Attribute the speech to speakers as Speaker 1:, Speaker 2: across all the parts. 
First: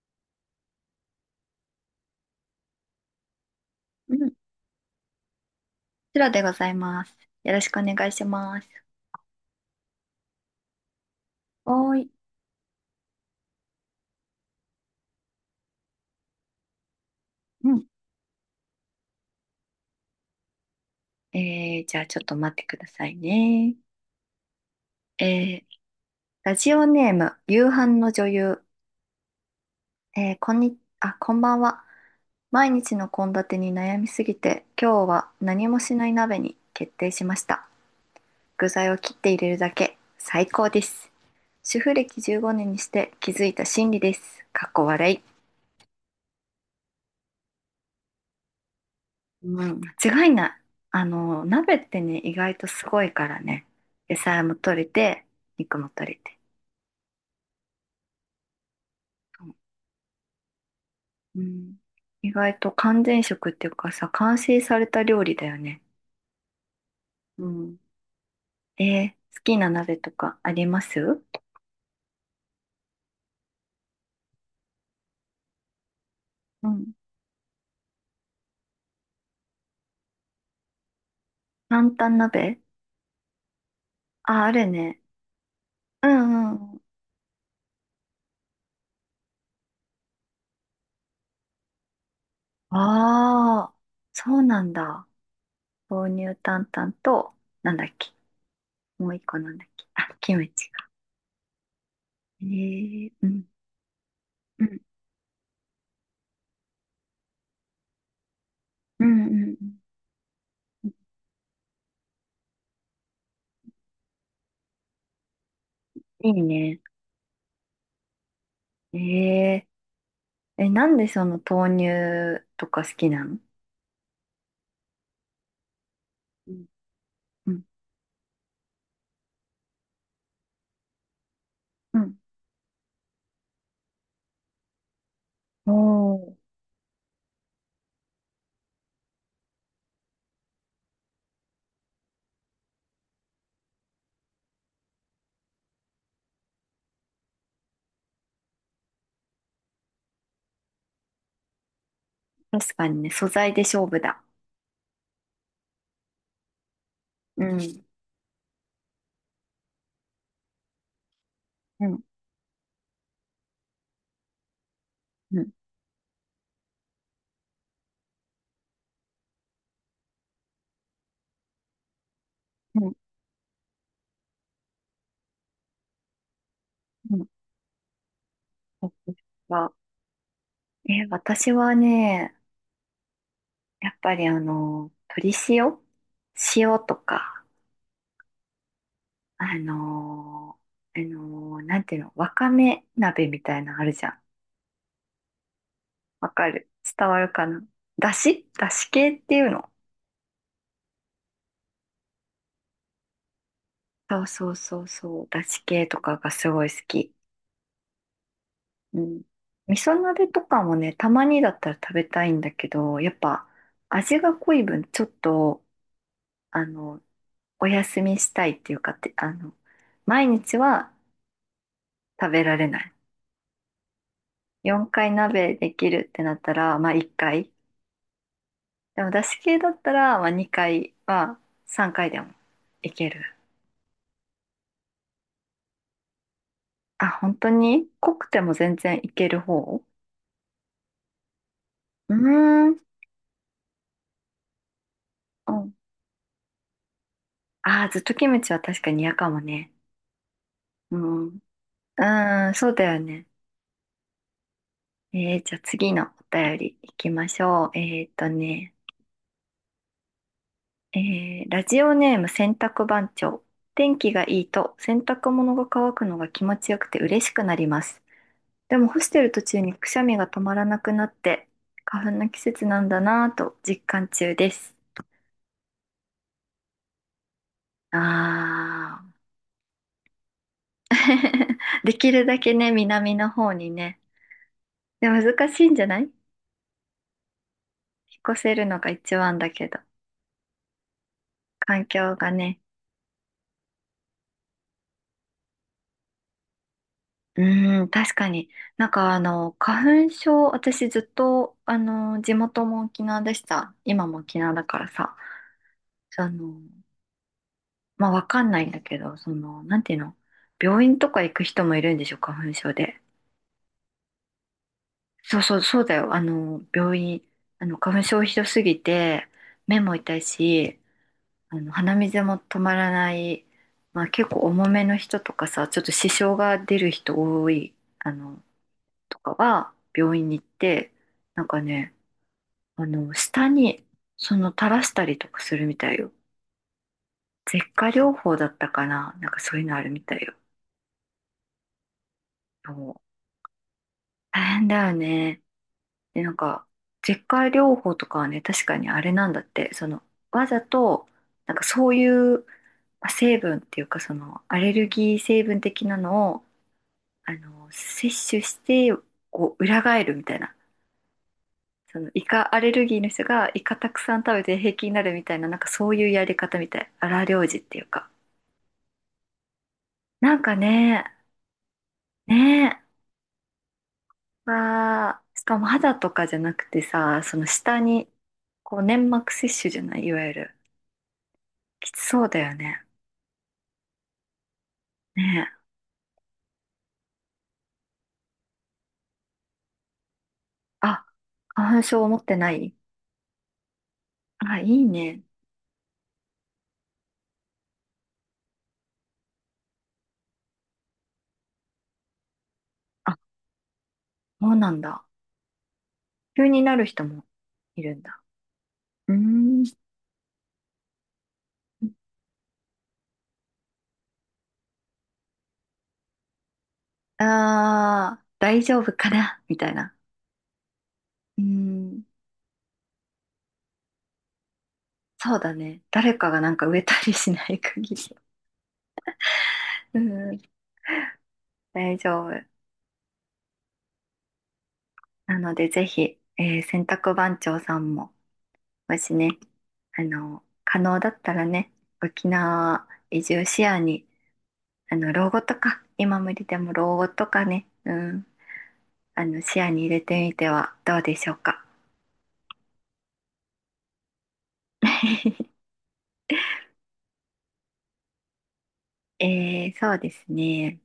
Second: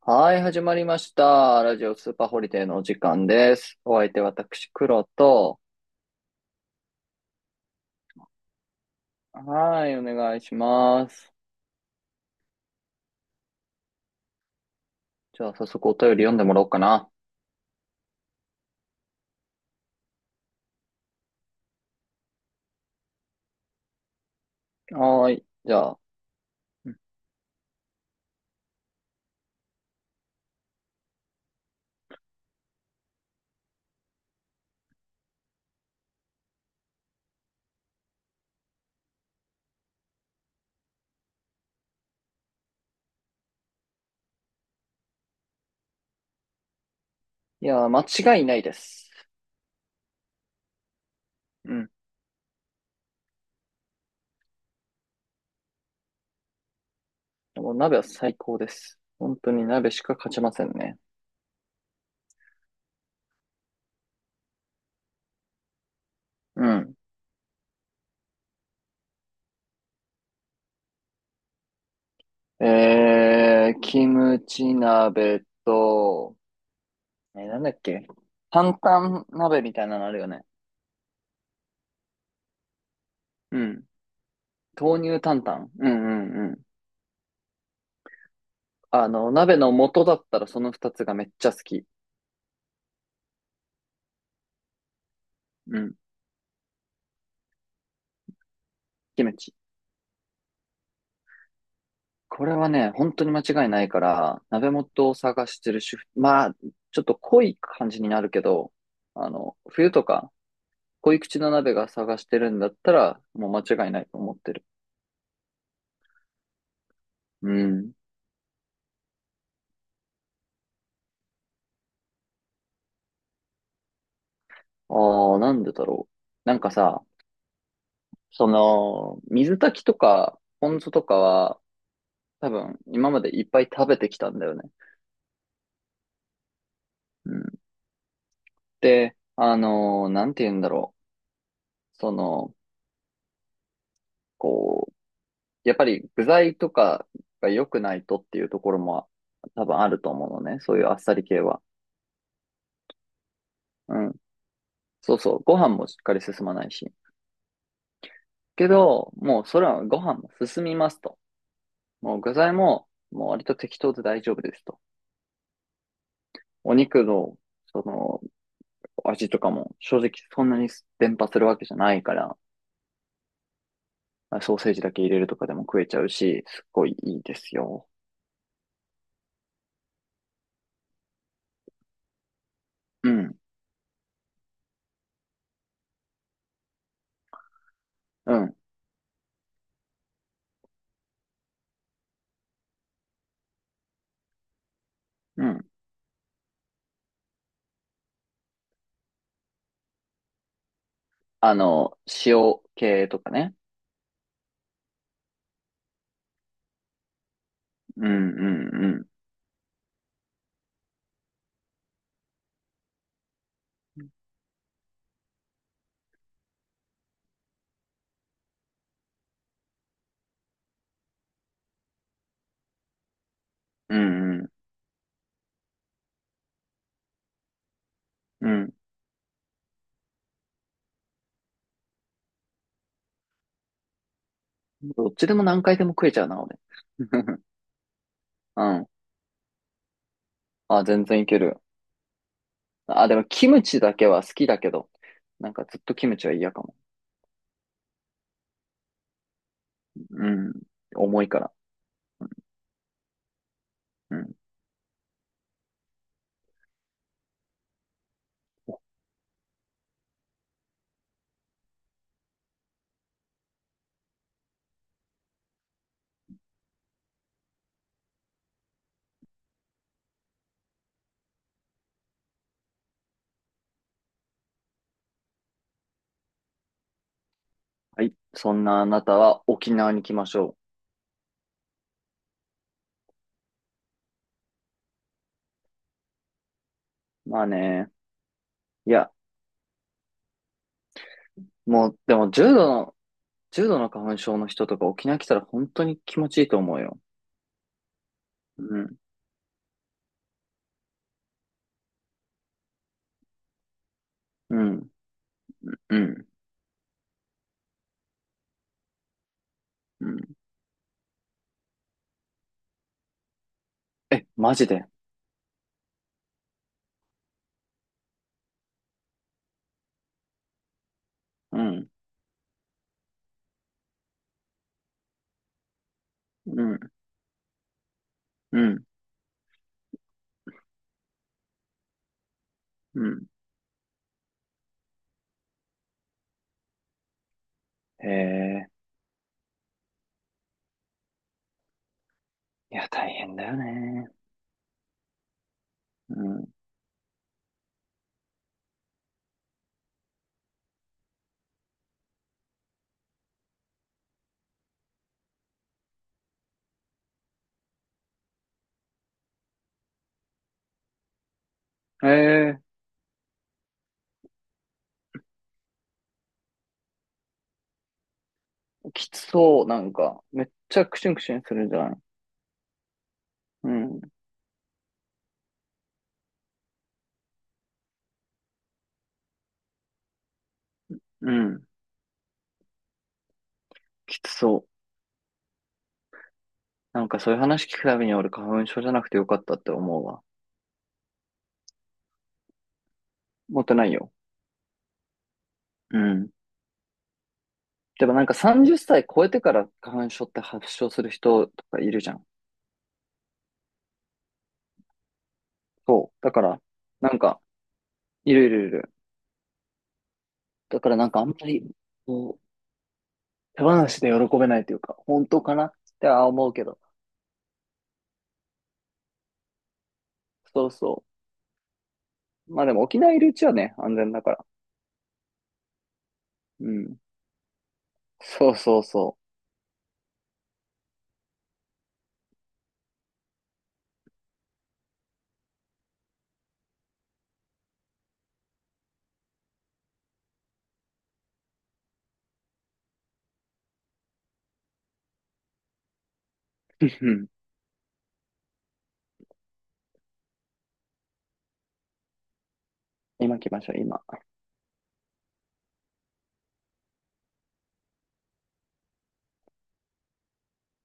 Speaker 1: はい、始まりました。ラジオスーパーホリデーのお時間です。お相
Speaker 2: うん、
Speaker 1: 手
Speaker 2: こ
Speaker 1: 私、黒と、
Speaker 2: ちらでございます。よろしくお願いします。
Speaker 1: はい、お願いします。
Speaker 2: おーい。
Speaker 1: じゃあ、早速お便り読んでもらおうかな。
Speaker 2: うん。じゃあちょっと待ってくださいね。え
Speaker 1: はーい、
Speaker 2: ー、
Speaker 1: じゃあ、
Speaker 2: ラジオ
Speaker 1: うん、
Speaker 2: ネーム、夕飯の女優。えー、こんに、あ、こんばんは。毎日の献立に悩みすぎて、今日は何もしない鍋に決定しました。具材を切って入れるだけ。最高です。主婦歴15年にして気づいた真理です。かっこ笑い。
Speaker 1: いやー、間違いないです。
Speaker 2: うん、間違いない。
Speaker 1: う
Speaker 2: 鍋っ
Speaker 1: ん。
Speaker 2: てね、意外とすごいからね。野菜も取れて、肉も取れて。
Speaker 1: もう鍋は最高です。本当に鍋しか勝ちませんね。
Speaker 2: うん、意外と完全食っていうかさ、完成された料理だよね。
Speaker 1: うん。
Speaker 2: うん。えー好きな鍋とかあります？
Speaker 1: キムチ鍋と、
Speaker 2: うん。
Speaker 1: え、なんだっけ。担々鍋みたいなのあるよね。
Speaker 2: タン鍋。
Speaker 1: うん。
Speaker 2: あ、ある
Speaker 1: 豆
Speaker 2: ね。
Speaker 1: 乳担々。う
Speaker 2: う
Speaker 1: んうんう
Speaker 2: んう
Speaker 1: ん。
Speaker 2: ん。
Speaker 1: あの、鍋の素だったらその二つがめっちゃ好き。
Speaker 2: ああ、そうなんだ。
Speaker 1: うん。
Speaker 2: 豆乳担々と、なんだっけ。もう一
Speaker 1: キム
Speaker 2: 個な
Speaker 1: チ。
Speaker 2: んだっけ。あ、キムチか。
Speaker 1: これはね、本当
Speaker 2: う
Speaker 1: に間
Speaker 2: ん。
Speaker 1: 違いないから、
Speaker 2: う
Speaker 1: 鍋
Speaker 2: ん。
Speaker 1: 元を探してる主婦、まあ、ちょっと濃い感じになるけど、
Speaker 2: うん
Speaker 1: あ
Speaker 2: うん
Speaker 1: の、
Speaker 2: うん。
Speaker 1: 冬とか、濃い口の鍋が探してるんだったら、もう間違いないと思ってる。
Speaker 2: いいね。
Speaker 1: うん。
Speaker 2: えええ、なんでその豆乳とか好きなの？
Speaker 1: ああ、なんでだろう。
Speaker 2: う
Speaker 1: なん
Speaker 2: ん
Speaker 1: かさ、
Speaker 2: うん。
Speaker 1: その、水炊きとか、ポン酢とかは、
Speaker 2: うん。
Speaker 1: 多分、今までいっぱい食べてきたんだよね。
Speaker 2: おー。
Speaker 1: うん。で、なんて言うんだろう。その、こう、やっぱり具材とかが良くないとっていうところも多分あると思うのね。そういうあっさり系は。
Speaker 2: 確かにね、素材で勝
Speaker 1: う
Speaker 2: 負
Speaker 1: ん。
Speaker 2: だ。
Speaker 1: そうそう。ご飯もしっかり進まないし。
Speaker 2: うん。
Speaker 1: けど、もうそれはご飯も進みますと。
Speaker 2: うん。
Speaker 1: もう具材も、もう割と適当で大丈夫ですと。
Speaker 2: うん。
Speaker 1: お肉の、その、味とかも正直そんなに伝播するわけじゃないから、
Speaker 2: うん。
Speaker 1: ソーセージだけ入れるとかでも食えちゃうし、すっごい
Speaker 2: う
Speaker 1: いい
Speaker 2: ん、
Speaker 1: ですよ。
Speaker 2: 私は、え、私はね、
Speaker 1: うん、
Speaker 2: やっぱり鶏塩塩とか、
Speaker 1: うん、
Speaker 2: あのなんていうの、わかめ鍋みたいなのあるじゃん。
Speaker 1: うん。
Speaker 2: わかる？伝わるかな？だしだし系っていうの？
Speaker 1: あの、塩系とかね。
Speaker 2: そうそうそうそう。だし系とかがすごい好き。
Speaker 1: うん、う
Speaker 2: う
Speaker 1: ん、
Speaker 2: ん。味噌鍋とかもね、たまにだったら食べたいんだけど、やっぱ味が濃い分、ちょっと、あの、お休みしたいっていうかって、毎日は食べられない。
Speaker 1: うんうん。
Speaker 2: 4回鍋できるってなったら、まあ1回。
Speaker 1: うん。
Speaker 2: でもだし系だったら、まあ2回は3回でもいける。
Speaker 1: どっちでも何回でも食えちゃうな、俺。
Speaker 2: あ、本 当に濃くても
Speaker 1: う
Speaker 2: 全
Speaker 1: ん。
Speaker 2: 然いける方？
Speaker 1: あ、全然いける。
Speaker 2: うーん。
Speaker 1: あ、でもキムチだけは好きだけど、な
Speaker 2: う
Speaker 1: んか
Speaker 2: ん。
Speaker 1: ずっとキムチは嫌かも。
Speaker 2: ああ、ずっとキムチは確かに嫌かもね。
Speaker 1: うん。
Speaker 2: う
Speaker 1: 重
Speaker 2: ん。
Speaker 1: い
Speaker 2: う
Speaker 1: から。
Speaker 2: ーん、そうだよね。
Speaker 1: うん。
Speaker 2: じゃあ次のお便り行きましょう。ね、えー、ラジオネーム洗濯番長。天気がいいと洗濯物が乾くのが気持ちよくて嬉しくなります。でも干してる途中にくしゃみが止まらなくなって花粉の季節なんだなぁと実感中です。
Speaker 1: はい。そんなあ
Speaker 2: あ
Speaker 1: なた
Speaker 2: あ。
Speaker 1: は沖縄に来ましょ
Speaker 2: できるだけね、南の方にね。で、難しいんじゃない？
Speaker 1: う。まあね。
Speaker 2: 引っ越せるのが
Speaker 1: いや、
Speaker 2: 一番だけど、環
Speaker 1: もう、で
Speaker 2: 境が
Speaker 1: も重
Speaker 2: ね。
Speaker 1: 度の、重度の花粉症の人とか沖縄来たら本当に気持ちいいと思うよ。
Speaker 2: うーん、確かに。
Speaker 1: う
Speaker 2: なん
Speaker 1: ん。
Speaker 2: か花粉症、私ずっと、地元も沖縄でした。今も沖縄
Speaker 1: う
Speaker 2: だから
Speaker 1: ん。
Speaker 2: さ、
Speaker 1: う
Speaker 2: あ
Speaker 1: ん。
Speaker 2: の、まあ、わかんないんだけど、なんていう
Speaker 1: う
Speaker 2: の、
Speaker 1: ん。
Speaker 2: 病院とか行く人もいるんでしょ、花粉症で。
Speaker 1: え、マジで。
Speaker 2: そうそう、そうだよ。病院、花粉症ひどすぎて、目も痛いし、あ
Speaker 1: う
Speaker 2: の
Speaker 1: ん。
Speaker 2: 鼻水も止まらない、まあ、結構重めの人とかさ、ちょっと支障が
Speaker 1: う
Speaker 2: 出
Speaker 1: ん。
Speaker 2: る人多い、あの、
Speaker 1: うん。
Speaker 2: とかは、病院に行って、なんかね、
Speaker 1: うん。
Speaker 2: 下に、垂らしたりとかするみたいよ。舌下
Speaker 1: へ
Speaker 2: 療法だった
Speaker 1: え。
Speaker 2: かな、なんかそういうのあるみたいよ。
Speaker 1: いや、
Speaker 2: そう。
Speaker 1: 大変だよね。
Speaker 2: 大変だよね。
Speaker 1: う
Speaker 2: で、なん
Speaker 1: ん。
Speaker 2: か、舌下療法とかはね、確かにあれなんだって、その、わざと、なんかそういう、まあ成分っていうか、その、アレルギー成分的なのを、摂取して、こう、裏返るみたいな。その、イカ
Speaker 1: え
Speaker 2: アレ
Speaker 1: え、
Speaker 2: ルギーの人が、イカたくさん食べて平気になるみたいな、なんかそういうやり方みたい。荒療治っていうか。
Speaker 1: きつそう。なんか、
Speaker 2: なん
Speaker 1: めっ
Speaker 2: か
Speaker 1: ちゃク
Speaker 2: ね、
Speaker 1: シュンクシュンするじゃん。
Speaker 2: ね
Speaker 1: うん。
Speaker 2: え、わあ、しかも肌とかじゃなくてさ、その下に、こう、粘膜摂取じゃない、いわゆる。
Speaker 1: うん。
Speaker 2: きつそうだよね。
Speaker 1: きつそう。
Speaker 2: ねえ。
Speaker 1: なんかそういう話聞くたびに俺花粉症じゃなくてよかったって思うわ。
Speaker 2: あ、花粉症持ってない？
Speaker 1: 持ってないよ。
Speaker 2: あ、いいね。
Speaker 1: うん。でもなんか30歳超えてから花粉症って発症する人とかいるじゃん。
Speaker 2: あ、そうなんだ。
Speaker 1: そう。だか
Speaker 2: 急
Speaker 1: ら、
Speaker 2: になる人
Speaker 1: なん
Speaker 2: も
Speaker 1: か、
Speaker 2: いるんだ。
Speaker 1: いるいるいる。
Speaker 2: うーん。
Speaker 1: だからなんかあんまり、こう、手放しで喜べないというか、本当かなっては思うけど。
Speaker 2: ああ、大丈夫かなみたいな。
Speaker 1: そうそ
Speaker 2: うん、
Speaker 1: う。まあでも沖縄いるうちはね、安全だから。
Speaker 2: そうだね。誰かがなんか
Speaker 1: う
Speaker 2: 植えた
Speaker 1: ん。
Speaker 2: りしない限り。
Speaker 1: そうそうそ
Speaker 2: うん、大丈夫。なので、ぜひ、えー洗濯番長さんも、もしね、可能だったらね、沖縄移住視野に、老後とか、今無理でも老後
Speaker 1: う。
Speaker 2: と かね、うん、視野に入れてみてはどうでしょうか。
Speaker 1: 今来ましょう、今。
Speaker 2: えー、そうですね。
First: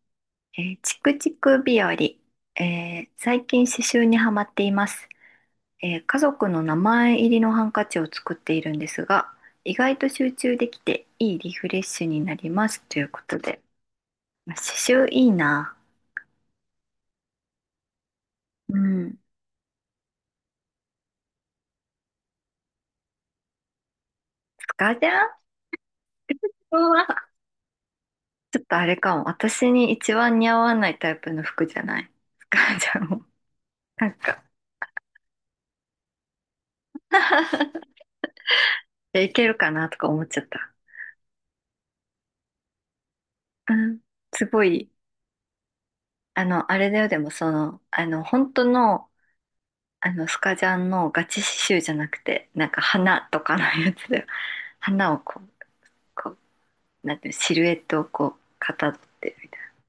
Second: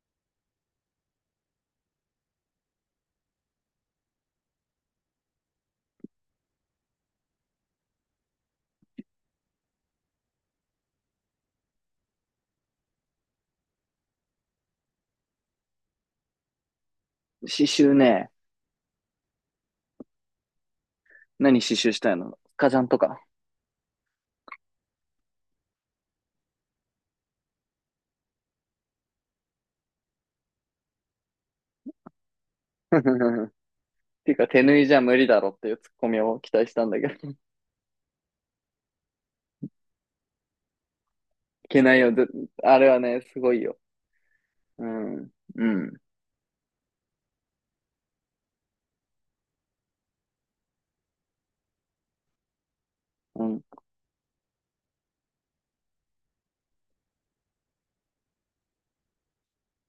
Speaker 2: えーチクチク日和、えー最近刺繍にはまっています、えー家族の名前入りのハンカチを作っているんですが、意外と集中できていいリフレッシュになりますということで。まあ刺繍いいな。
Speaker 1: 刺繍ね。
Speaker 2: うん。
Speaker 1: 何刺繍したいの、スカジャンとか。
Speaker 2: スカジャンは、ちょっとあれかも。私に一番似合わないタイプの服じゃない。スカジャンも。なん
Speaker 1: ていう
Speaker 2: か、
Speaker 1: か、手縫いじゃ無理だろっていうツッコミを期待したんだけど。い
Speaker 2: でいけるかなとか思っちゃった。
Speaker 1: けないよ。ずあれはね、すごい
Speaker 2: う
Speaker 1: よ。
Speaker 2: ん。すご
Speaker 1: う
Speaker 2: い、
Speaker 1: ん。うん。
Speaker 2: あの、あれだよ、でもその、あの、本当のスカジャンのガチ刺繍じゃなくて、なんか花と
Speaker 1: う
Speaker 2: か
Speaker 1: ん。
Speaker 2: のやつで、花をこう、こう、なんていうの、シルエットをこう、かたどってるみたいな。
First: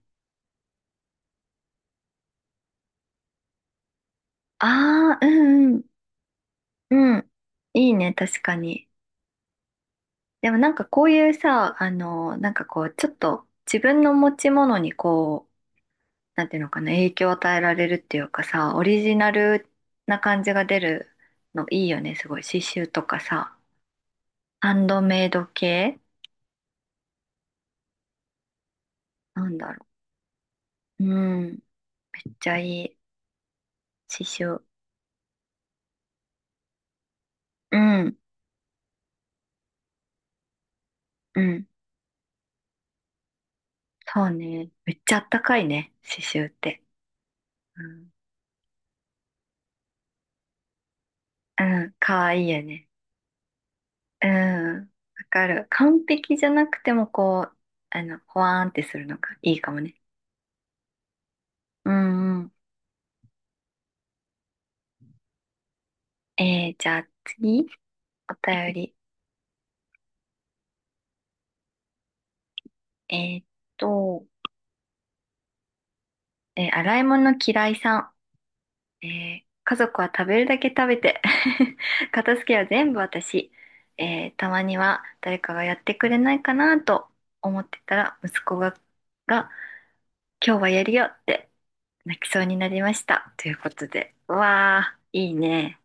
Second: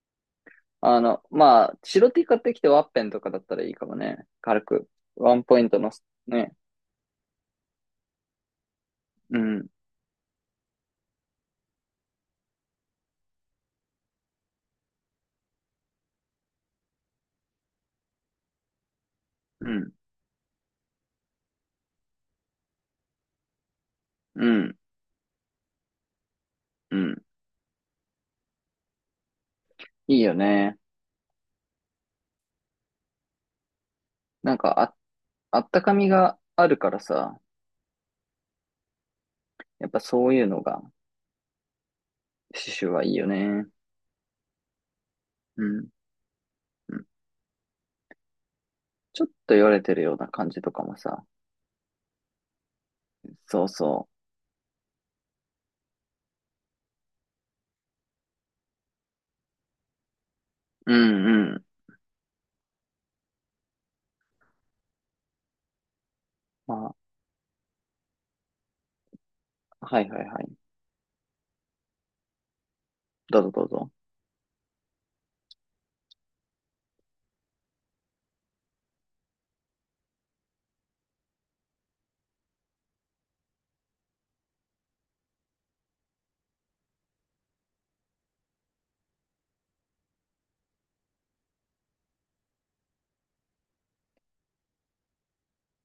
Speaker 1: あの、まあ、白 T 買ってきてワッペンとかだったらいいかもね。軽く。
Speaker 2: ああ、う
Speaker 1: ワンポイン
Speaker 2: んう
Speaker 1: トのね。
Speaker 2: ん、うん。いいね、確かに。
Speaker 1: うん。
Speaker 2: でもなんかこういうさ、なんかこう、ちょっと自分の持ち物にこう、なんていうのかな、影響を与えられるっていうかさ、オリジナル
Speaker 1: うん。
Speaker 2: な感じが出るのいいよね、すごい。刺繍とかさ、
Speaker 1: う
Speaker 2: ハ
Speaker 1: ん。
Speaker 2: ンドメイド系
Speaker 1: うん。
Speaker 2: なんだろ
Speaker 1: いいよね。
Speaker 2: う。うん。めっちゃいい。刺
Speaker 1: なん
Speaker 2: 繍。
Speaker 1: か、あ、あったかみがあるからさ。
Speaker 2: うん、
Speaker 1: やっぱそういうのが、
Speaker 2: うん。
Speaker 1: 刺繍はいいよね。
Speaker 2: そうね。めっちゃあったか
Speaker 1: う
Speaker 2: い
Speaker 1: ん
Speaker 2: ね。刺繍って。
Speaker 1: うん。
Speaker 2: うん、
Speaker 1: ちょっと言われてるような感じとかもさ。
Speaker 2: うん、かわいいよね。
Speaker 1: そうそ
Speaker 2: うん。わかる。完璧じゃなくても、こう、ほわーんってするのがいいかもね。
Speaker 1: う。うんうん。
Speaker 2: うんうん。じ
Speaker 1: ま
Speaker 2: ゃあ次、お便り。
Speaker 1: あ、はいはいはい。
Speaker 2: え
Speaker 1: ど
Speaker 2: ー
Speaker 1: う
Speaker 2: っ
Speaker 1: ぞどうぞ。
Speaker 2: と、洗い物嫌いさん。えー家族は食べるだけ食べて 片付けは全部私、えーたまには誰かがやってくれないかなと思ってたら息子が、が今日はやるよって泣きそうになりましたということで、うわあいいね。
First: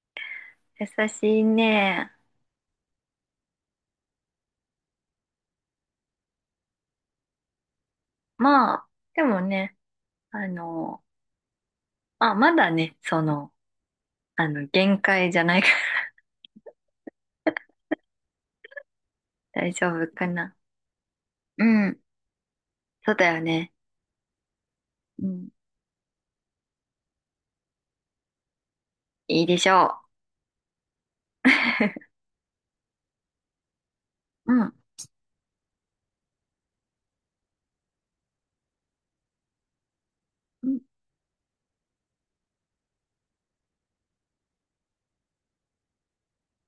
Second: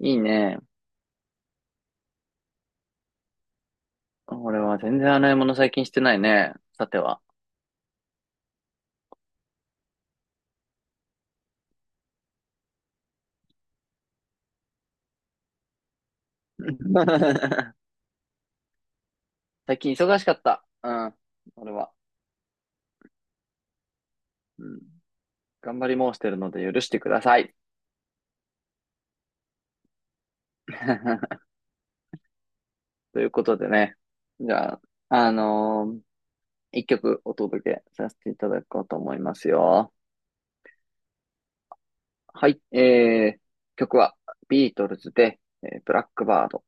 Speaker 1: いいね。
Speaker 2: 優しいね。
Speaker 1: 俺は全然洗い物最近してないね。さては。
Speaker 2: まあでもね、あの、まあまだね、その、あの、限界じゃないから。 大
Speaker 1: 最
Speaker 2: 丈
Speaker 1: 近
Speaker 2: 夫
Speaker 1: 忙し
Speaker 2: か
Speaker 1: かっ
Speaker 2: な。
Speaker 1: た。うん。
Speaker 2: う
Speaker 1: 俺は。
Speaker 2: ん、そうだよね。
Speaker 1: うん。
Speaker 2: うん。
Speaker 1: 頑張り申してるので許してください。
Speaker 2: いいでしょ
Speaker 1: ということでね。じ
Speaker 2: う。う
Speaker 1: ゃあ、あのー一曲お届けさせていただこうと思いますよ。
Speaker 2: ん。
Speaker 1: はい。曲はビートルズで、ブラックバード。